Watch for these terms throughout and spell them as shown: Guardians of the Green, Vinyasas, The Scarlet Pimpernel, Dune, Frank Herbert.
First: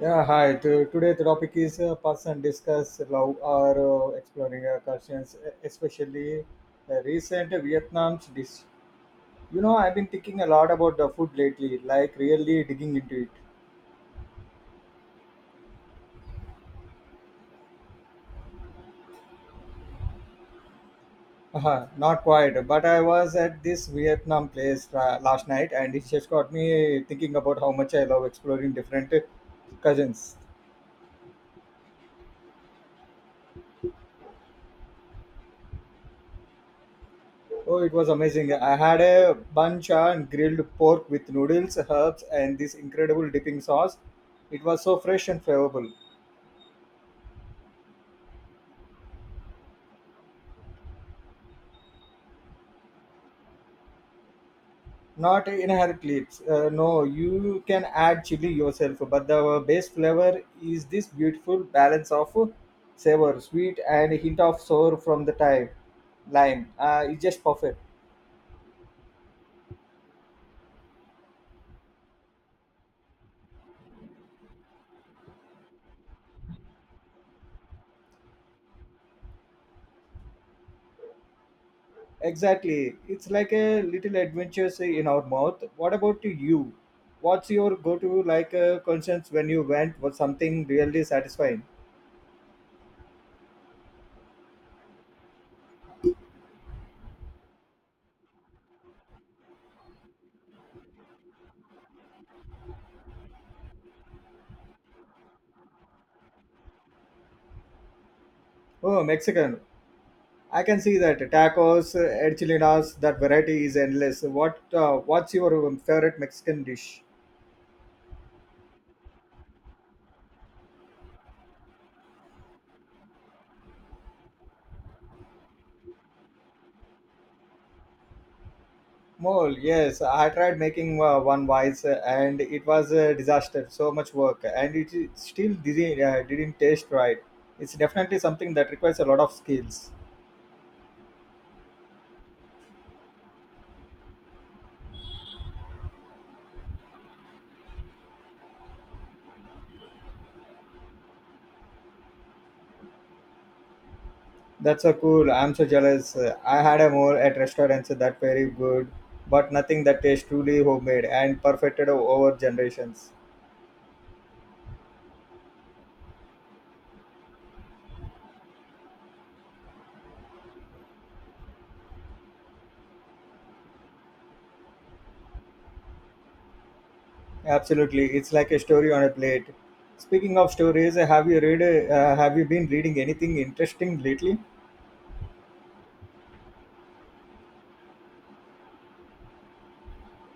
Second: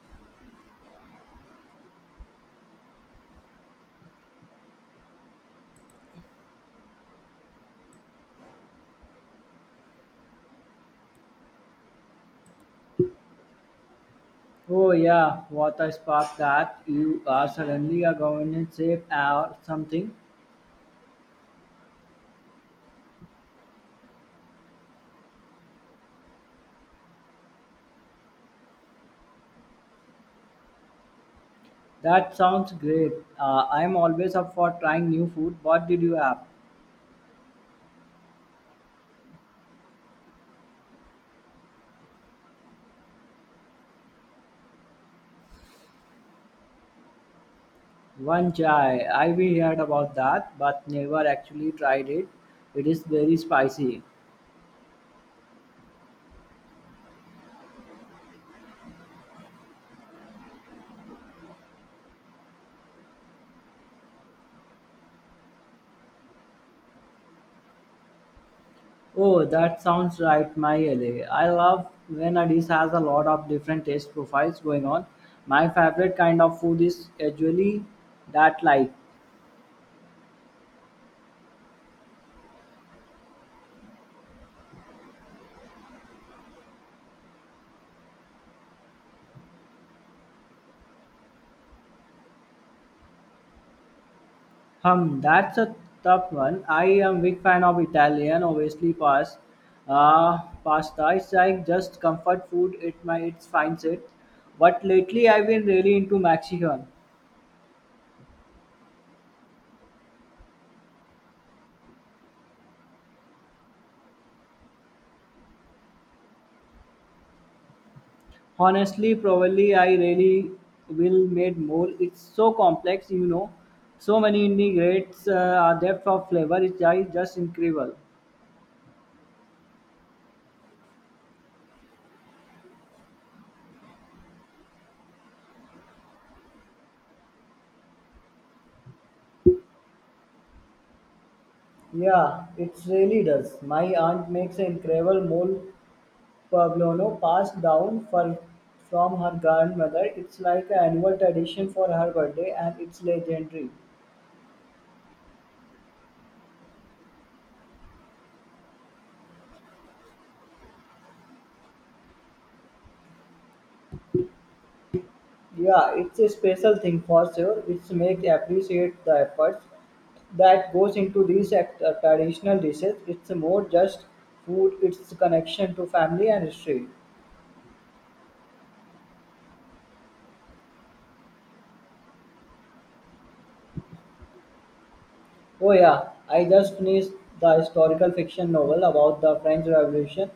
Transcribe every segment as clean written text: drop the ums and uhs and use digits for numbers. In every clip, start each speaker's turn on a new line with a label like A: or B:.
A: Yeah, hi. Today the topic is person discuss love or exploring cultures, especially recent Vietnam dish. You know, I've been thinking a lot about the food lately, like really digging into it.
B: Oh yeah, what a spark that you are suddenly a governance chef or something.
A: Uh-huh, not quite, but I was at this Vietnam place last night, and it just got me thinking about how much I love exploring different cousins.
B: That sounds great. I'm always up for trying new food. What did you have?
A: Oh, it was amazing. I had a bun and grilled pork with noodles, herbs, and this incredible dipping sauce. It was so fresh and flavorful.
B: One chai. I've heard about that, but never actually tried it. It is very spicy.
A: Not inherent clips. No, you can add chili yourself, but the base flavor is this beautiful balance of savor, sweet, and a hint of sour from the thyme, lime. It's just perfect.
B: Oh, that sounds right, my alley. I love when a dish has a lot of different taste profiles going on. My favorite kind of food is usually that light.
A: Exactly. It's like a little adventures in our mouth. What about you? What's your go-to like conscience when you went for something really satisfying?
B: That's a tough one. I am big fan of Italian, obviously pasta. It's like just comfort food. It my it finds it. But lately I've been really into Mexican.
A: Oh, Mexican. I can see that tacos, enchiladas, that variety is endless. What's your favorite Mexican dish?
B: Honestly, probably I really will made more. It's so complex, you know. So many ingredients, depth of flavor. It's just incredible.
A: Mole, yes, I tried making one once and it was a disaster. So much work and it still didn't taste right. It's definitely something that requires a lot of skills.
B: Yeah, it really does. My aunt makes an incredible mole Pueblono passed down for, from her grandmother. It's like an annual tradition for her birthday and it's legendary.
A: That's so cool. I'm so jealous. I had a more at restaurants that very good, but nothing that tastes truly homemade and perfected over generations.
B: Yeah, it's a special thing for sure. It makes appreciate the efforts that goes into these traditional dishes. It's more just food, it's connection to family and history.
A: Absolutely, it's like a story on a plate. Speaking of stories, have you read? Have you been reading anything interesting lately?
B: Oh yeah, I just finished the historical fiction novel about the French Revolution.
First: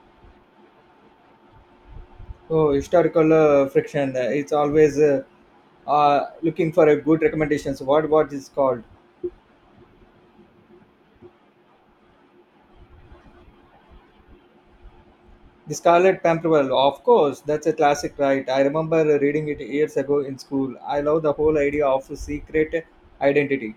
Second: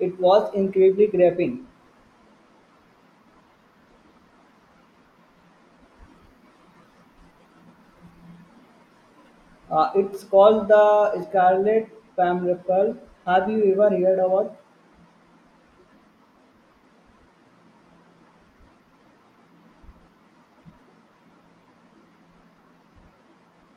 B: It was incredibly gripping.
A: Oh, historical friction. It's always looking for a good recommendations. What is called?
B: It's called the Scarlet Pimpernel. Have you ever heard of it?
A: The Scarlet Pimpernel, of course, that's a classic, right? I remember reading it years ago in school. I love the whole idea of secret identity.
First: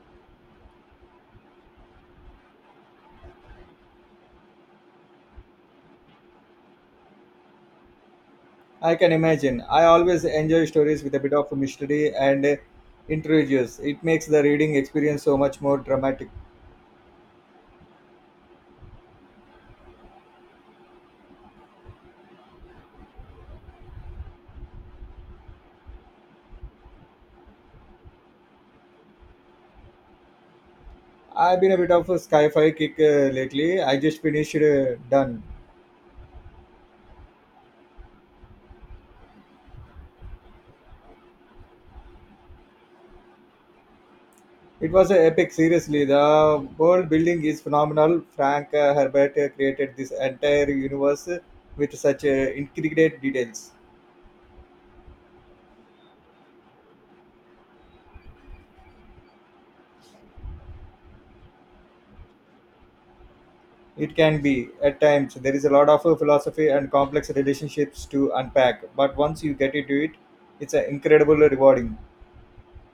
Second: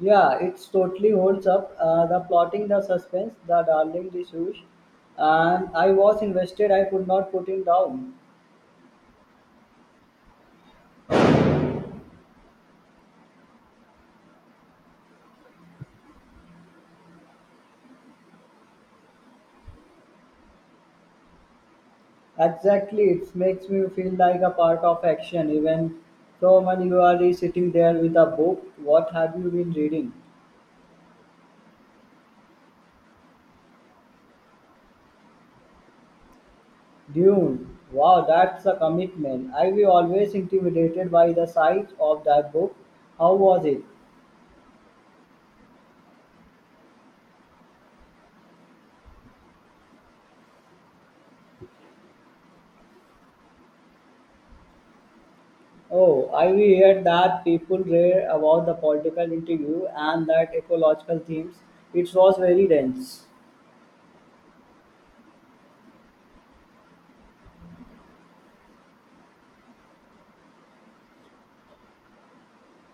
B: Yeah, it's totally holds up. The plotting, the suspense, the darling, the shoes, and I was invested. I could not put it down.
A: I can imagine. I always enjoy stories with a bit of mystery and intrigue. It makes the reading experience so much more dramatic.
B: Exactly, it makes me feel like a part of action. Even so, when you are sitting there with a book, what have you been reading?
A: I've been a bit of a sci-fi kick lately. I just finished Done.
B: Dune. Wow, that's a commitment. I was always intimidated by the size of that book. How was it?
A: It was an epic, seriously. The world building is phenomenal. Frank Herbert created this entire universe with such intricate details.
B: Oh, I we heard that people rave about the political interview and that ecological themes. It was very dense.
A: It can be, at times, there is a lot of philosophy and complex relationships to unpack, but once you get into it, it's incredibly rewarding.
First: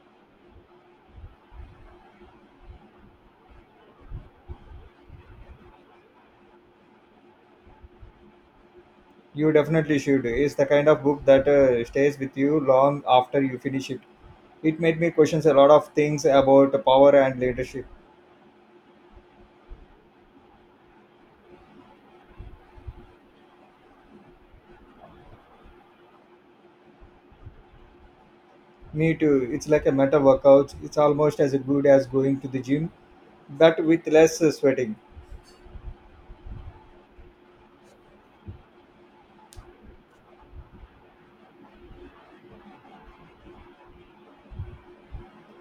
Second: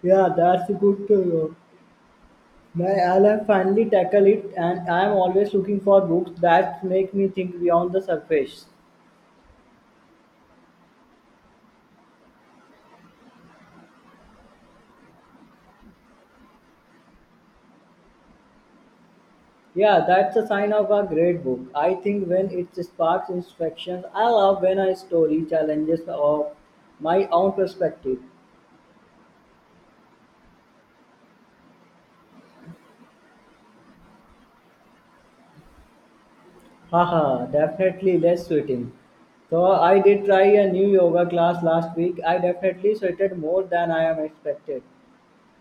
B: Yeah, that's good to know. My I'll have finally tackle it, and I'm always looking for books that make me think beyond the surface.
A: You definitely should. It's the kind of book that stays with you long after you finish it. It made me question a lot of things about power and leadership.
B: Yeah, that's a sign of a great book. I think when it sparks instructions, I love when a story challenges of my own perspective.
A: Me too. It's like a meta workout. It's almost as good as going to the gym, but with less sweating.
B: Haha, definitely less sweating. So I did try a new yoga class last week. I definitely sweated more than I am expected.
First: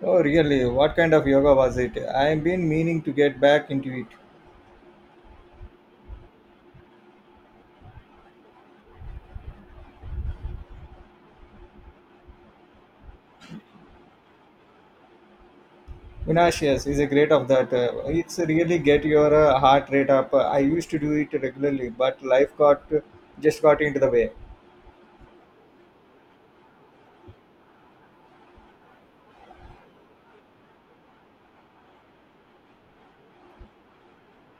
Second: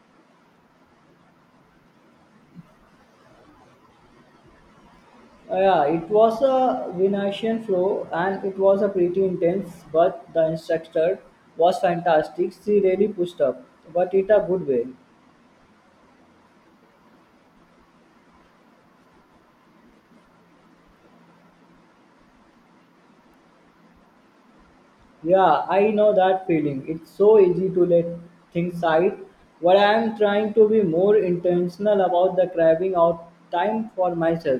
A: Oh, really? What kind of yoga was it? I've been meaning to get back into it.
B: Yeah, it was a Vinayasian flow and it was a pretty intense, but the instructor was fantastic. She really pushed up, but in a good way.
A: Vinashias is a great of that. It's really get your heart rate up. I used to do it regularly, but life got just got into the way.
B: Yeah, I know that feeling. It's so easy to let things slide. But I am trying to be more intentional about the carving out time for myself.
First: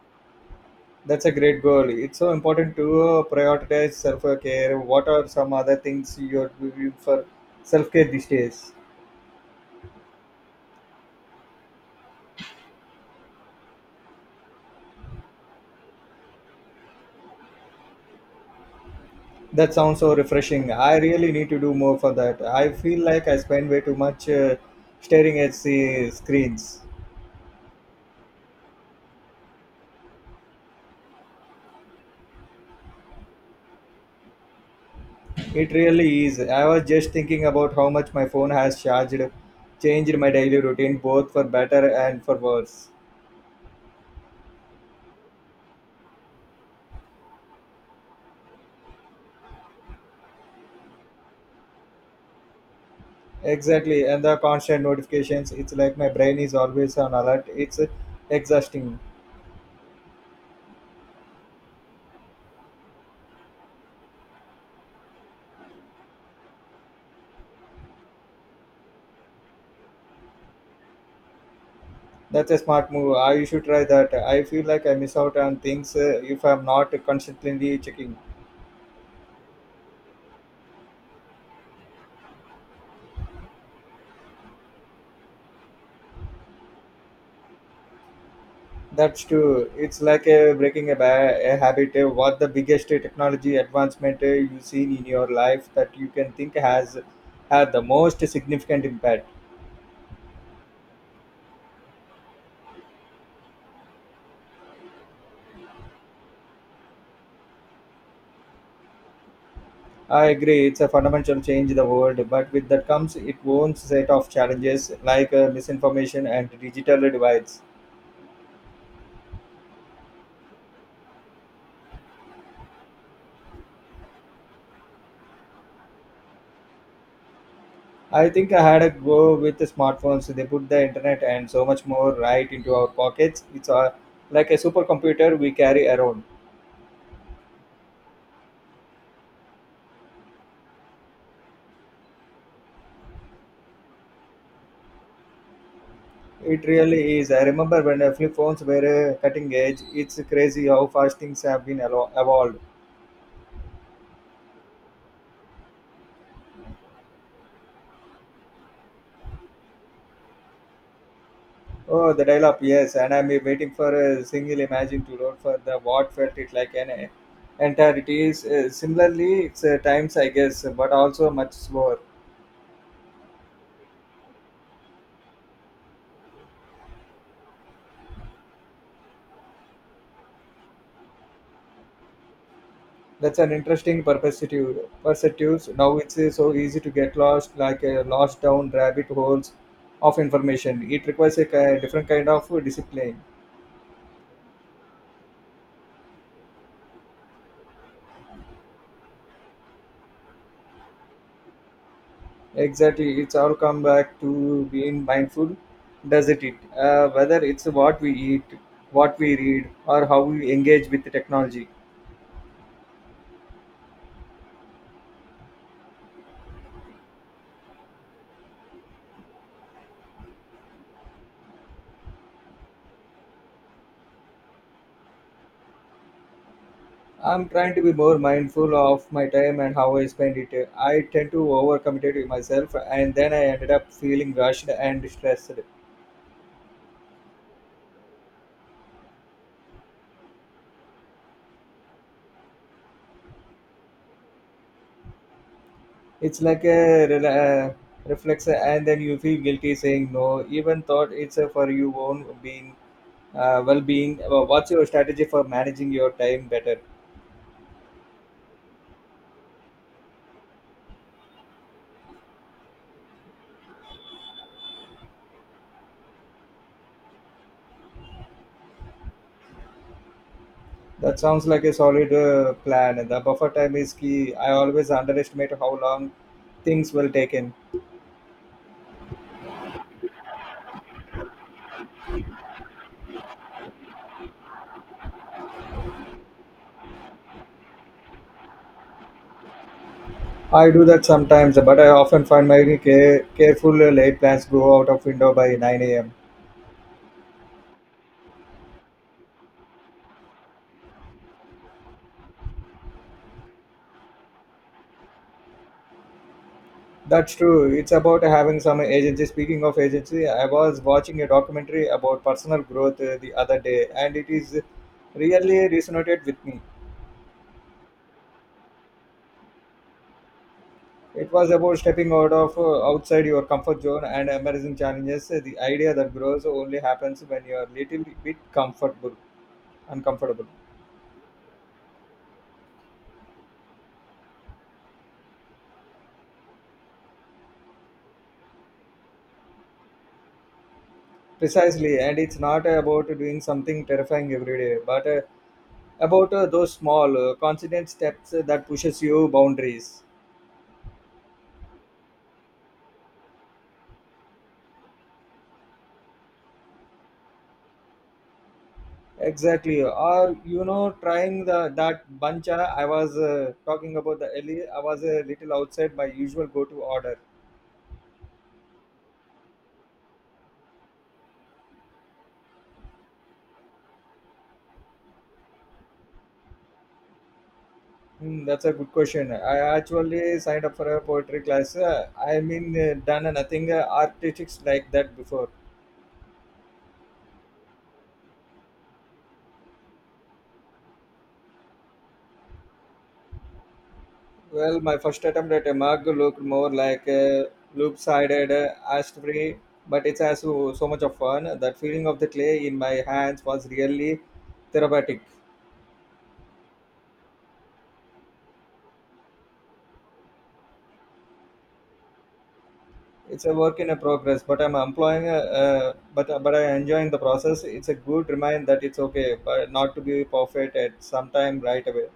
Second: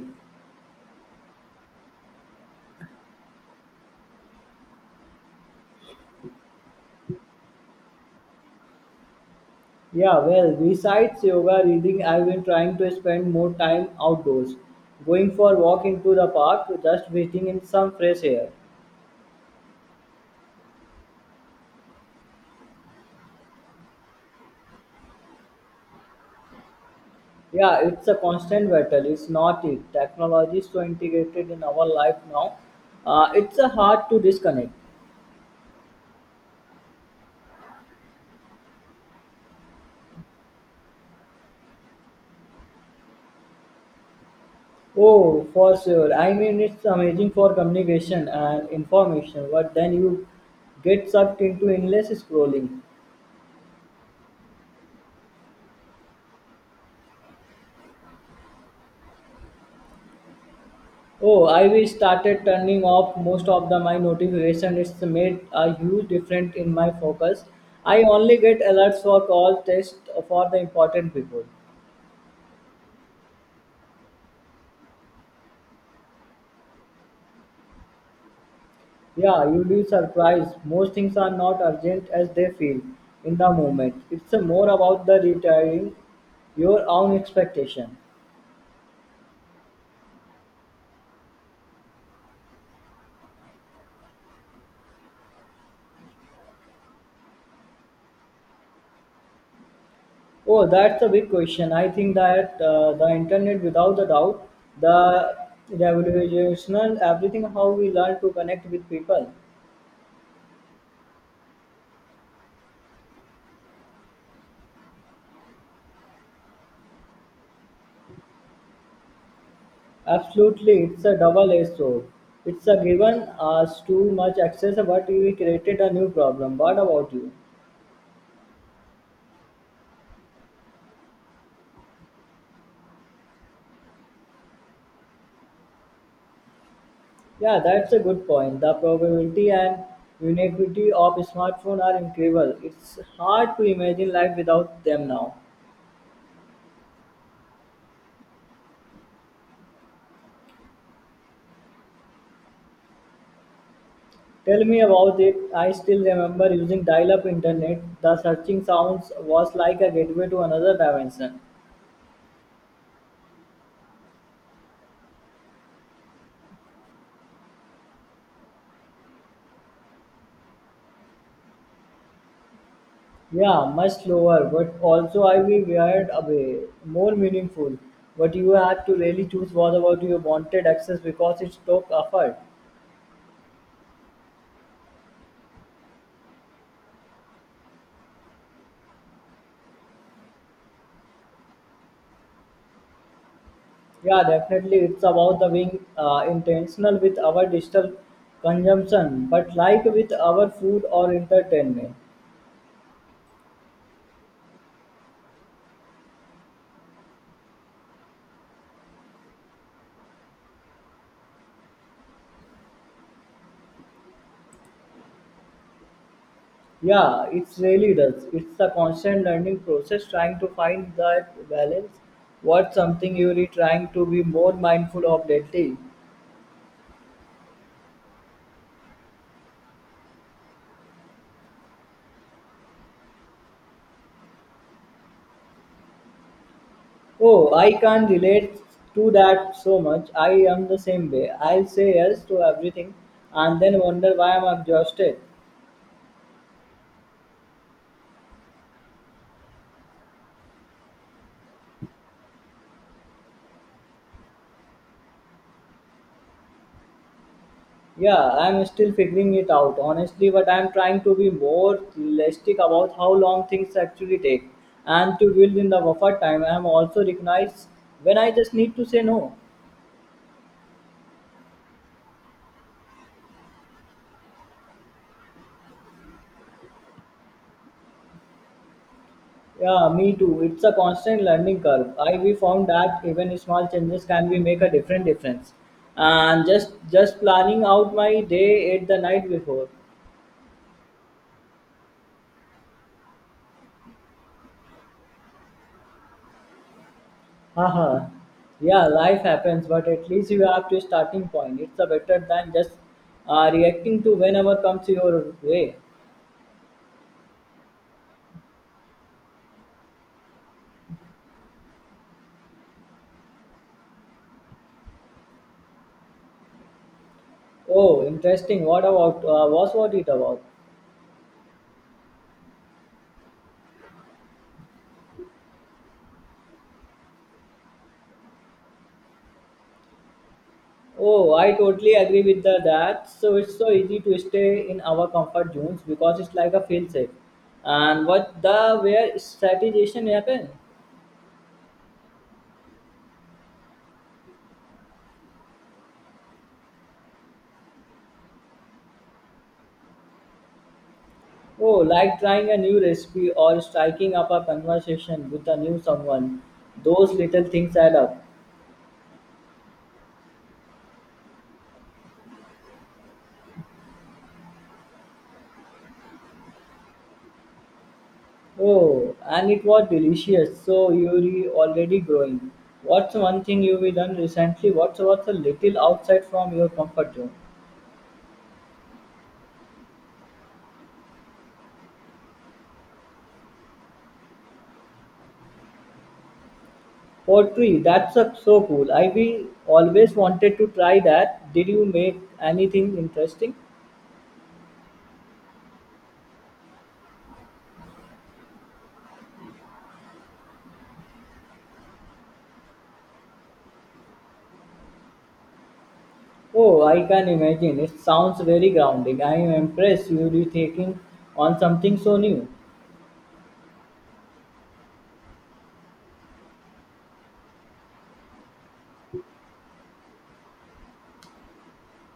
A: That's a great goal. It's so important to prioritize self care. What are some other things you're doing for self care these days?
B: Yeah, well, besides yoga, reading, I've been trying to spend more time outdoors, going for a walk into the park, just breathing in some fresh air.
A: That sounds so refreshing. I really need to do more for that. I feel like I spend way too much staring at the screens.
B: Yeah, it's a constant battle. It's not it. Technology is so integrated in our life now. It's a hard to disconnect.
A: It really is. I was just thinking about how much my phone has changed my daily routine both for better and for worse.
B: Oh, for sure. I mean, it's amazing for communication and information, but then you get sucked into endless scrolling.
A: Exactly, and the constant notifications, it's like my brain is always on alert. It's exhausting.
B: Oh, I wish started turning off most of the my notification. It's made a huge difference in my focus. I only get alerts for calls, tests for the important people.
A: That's a smart move. I should try that. I feel like I miss out on things if I'm not constantly checking.
B: Yeah, you'd be surprised. Most things are not urgent as they feel in the moment. It's more about the retiring your own expectation.
A: That's true. It's like breaking a habit. What the biggest technology advancement you've seen in your life that you can think has had the most significant impact?
B: Oh, that's a big question. I think that the internet, without a doubt, the revolutionary everything how we learn to connect with people.
A: I agree. It's a fundamental change in the world, but with that comes its own set of challenges like misinformation and digital divides.
B: Absolutely, it's a double-edged sword. It's a given us too much access, but we created a new problem. What about you?
A: I think I had a go with the smartphones. They put the internet and so much more right into our pockets. It's like a supercomputer we carry around.
B: Yeah, that's a good point. The probability and ubiquity of smartphones are incredible. It's hard to imagine life without them now.
A: It really is. I remember when flip phones were cutting edge. It's crazy how fast things have been evolved.
B: Tell me about it. I still remember using dial-up internet. The searching sounds was like a gateway to another dimension.
A: Oh, the dial-up, yes. And I'm waiting for a single imagine to load for the what felt it like an entirety. Is similarly, it's times I guess, but also much slower.
B: Yeah, much slower, but also I will weird away, more meaningful. But you have to really choose what about you wanted access because it took effort.
A: That's an interesting perspective. Perspectives. Now it's so easy to get lost, like lost down rabbit holes of information. It requires a different kind of discipline.
B: Yeah, definitely, it's about the being intentional with our digital consumption, but like with our food or entertainment.
A: Exactly, it's all come back to being mindful, doesn't it? Whether it's what we eat, what we read, or how we engage with the technology.
B: Yeah, it really does. It's a constant learning process, trying to find that balance. What's something you're trying to be more mindful of lately?
A: I'm trying to be more mindful of my time and how I spend it. I tend to overcommit to myself, and then I ended up feeling rushed and stressed.
B: Oh, I can't relate to that so much. I am the same way. I'll say yes to everything and then wonder why I'm exhausted.
A: It's like a reflex, and then you feel guilty saying no, even thought it's for your own being, well-being. What's your strategy for managing your time better?
B: Yeah, I'm still figuring it out, honestly, but I'm trying to be more realistic about how long things actually take and to build in the buffer time. I'm also recognized when I just need to say no.
A: That sounds like a solid plan. The buffer time is key. I always underestimate how long things will take in.
B: Yeah, me too. It's a constant learning curve. I we found that even small changes can be make a different difference. And just planning out my day at the night before.
A: I do that sometimes, but I often find my careful late plans go out of window by 9 a.m.
B: Haha, yeah, life happens, but at least you have to starting point. It's a better than just reacting to whenever comes your way.
A: That's true. It's about having some agency. Speaking of agency, I was watching a documentary about personal growth the other day, and it is really resonated with me.
B: Oh, interesting. What's what it about?
A: It was about stepping out of outside your comfort zone and embracing challenges. The idea that grows only happens when you are little bit comfortable, uncomfortable.
B: Oh, I totally agree with that. So it's so easy to stay in our comfort zones because it's like a feel safe. And what the where strategization happen?
A: Precisely, and it's not about doing something terrifying every day, but about those small, constant steps that pushes you boundaries.
B: Oh, like trying a new recipe or striking up a conversation with a new someone. Those little things add up.
A: Exactly, or you know, trying the that buncha I was talking about the earlier. I was a little outside my usual go-to order.
B: Oh, and it was delicious. So you're already growing. What's one thing you've done recently? What's a little outside from your comfort zone?
A: Hmm, that's a good question. I actually signed up for a poetry class. I mean, done nothing artistics like that before.
B: Pottery, that's a so cool. I've always wanted to try that. Did you make anything interesting?
A: Well, my first attempt at a mug looked more like a loop-sided, ash-free, but it's has so much of fun. That feeling of the clay in my hands was really therapeutic.
B: Oh, I can imagine. It sounds very grounding. I am impressed you are taking on something so new.
A: It's a work in a progress, but I enjoying the process. It's a good reminder that it's okay, but not to be perfect at some time right away.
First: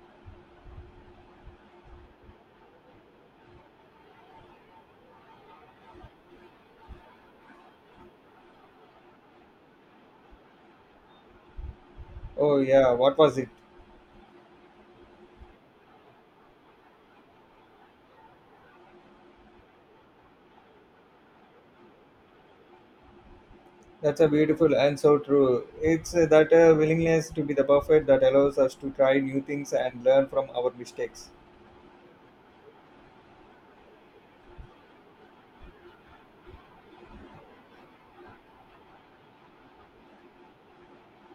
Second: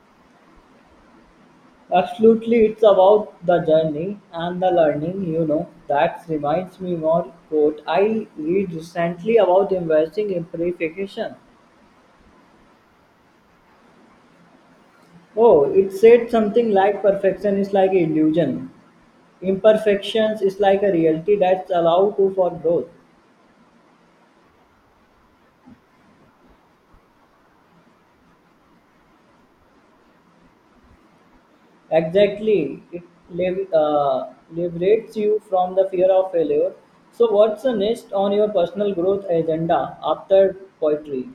B: Absolutely, it's about the journey and the learning, you know. That reminds me more quote I read recently about embracing imperfection.
A: Oh yeah, what was it?
B: Oh, it said something like perfection is like illusion. Imperfections is like a reality that's allow to for growth.
A: That's a beautiful and so true. It's that willingness to be the perfect that allows us to try new things and learn from our mistakes.
B: Exactly, it liberates you from the fear of failure. So, what's the next on your personal growth agenda after poetry?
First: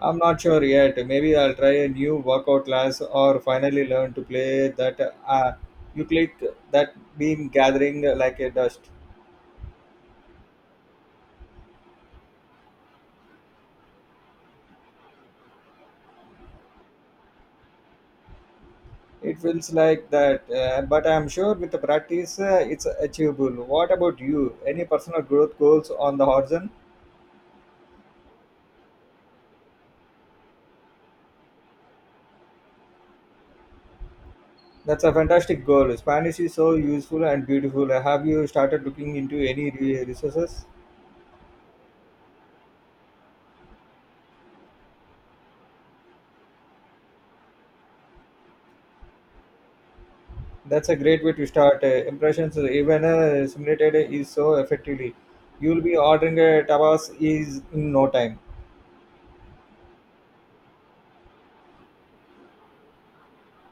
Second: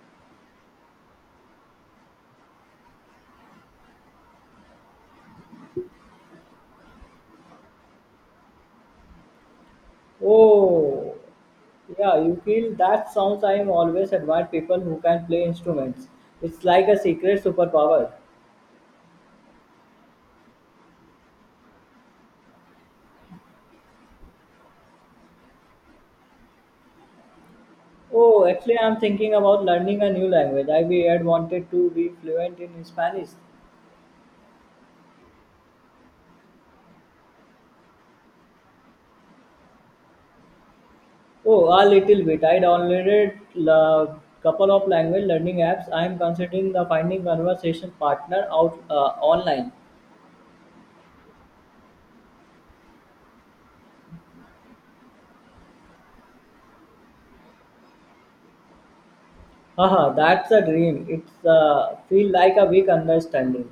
A: I'm not sure yet. Maybe I'll try a new workout class or finally learn to play that uh, you click that beam gathering like a dust.
B: Oh, yeah, you feel that sounds. I am always admired people who can play instruments. It's like a secret superpower.
A: It feels like that, but I'm sure with the practice it's achievable. What about you? Any personal growth goals on the horizon?
B: Oh, actually, I'm thinking about learning a new language. I we had wanted to be fluent in Spanish.
A: That's a fantastic goal. Spanish is so useful and beautiful. Have you started looking into any resources?
B: Oh, a little bit. I downloaded a couple of language learning apps. I am considering the finding conversation partner out online.
A: That's a great way to start. Impressions, even simulated is so effectively. You'll be ordering tapas is in no time.
B: Haha, that's a dream. It's feel like a big understanding.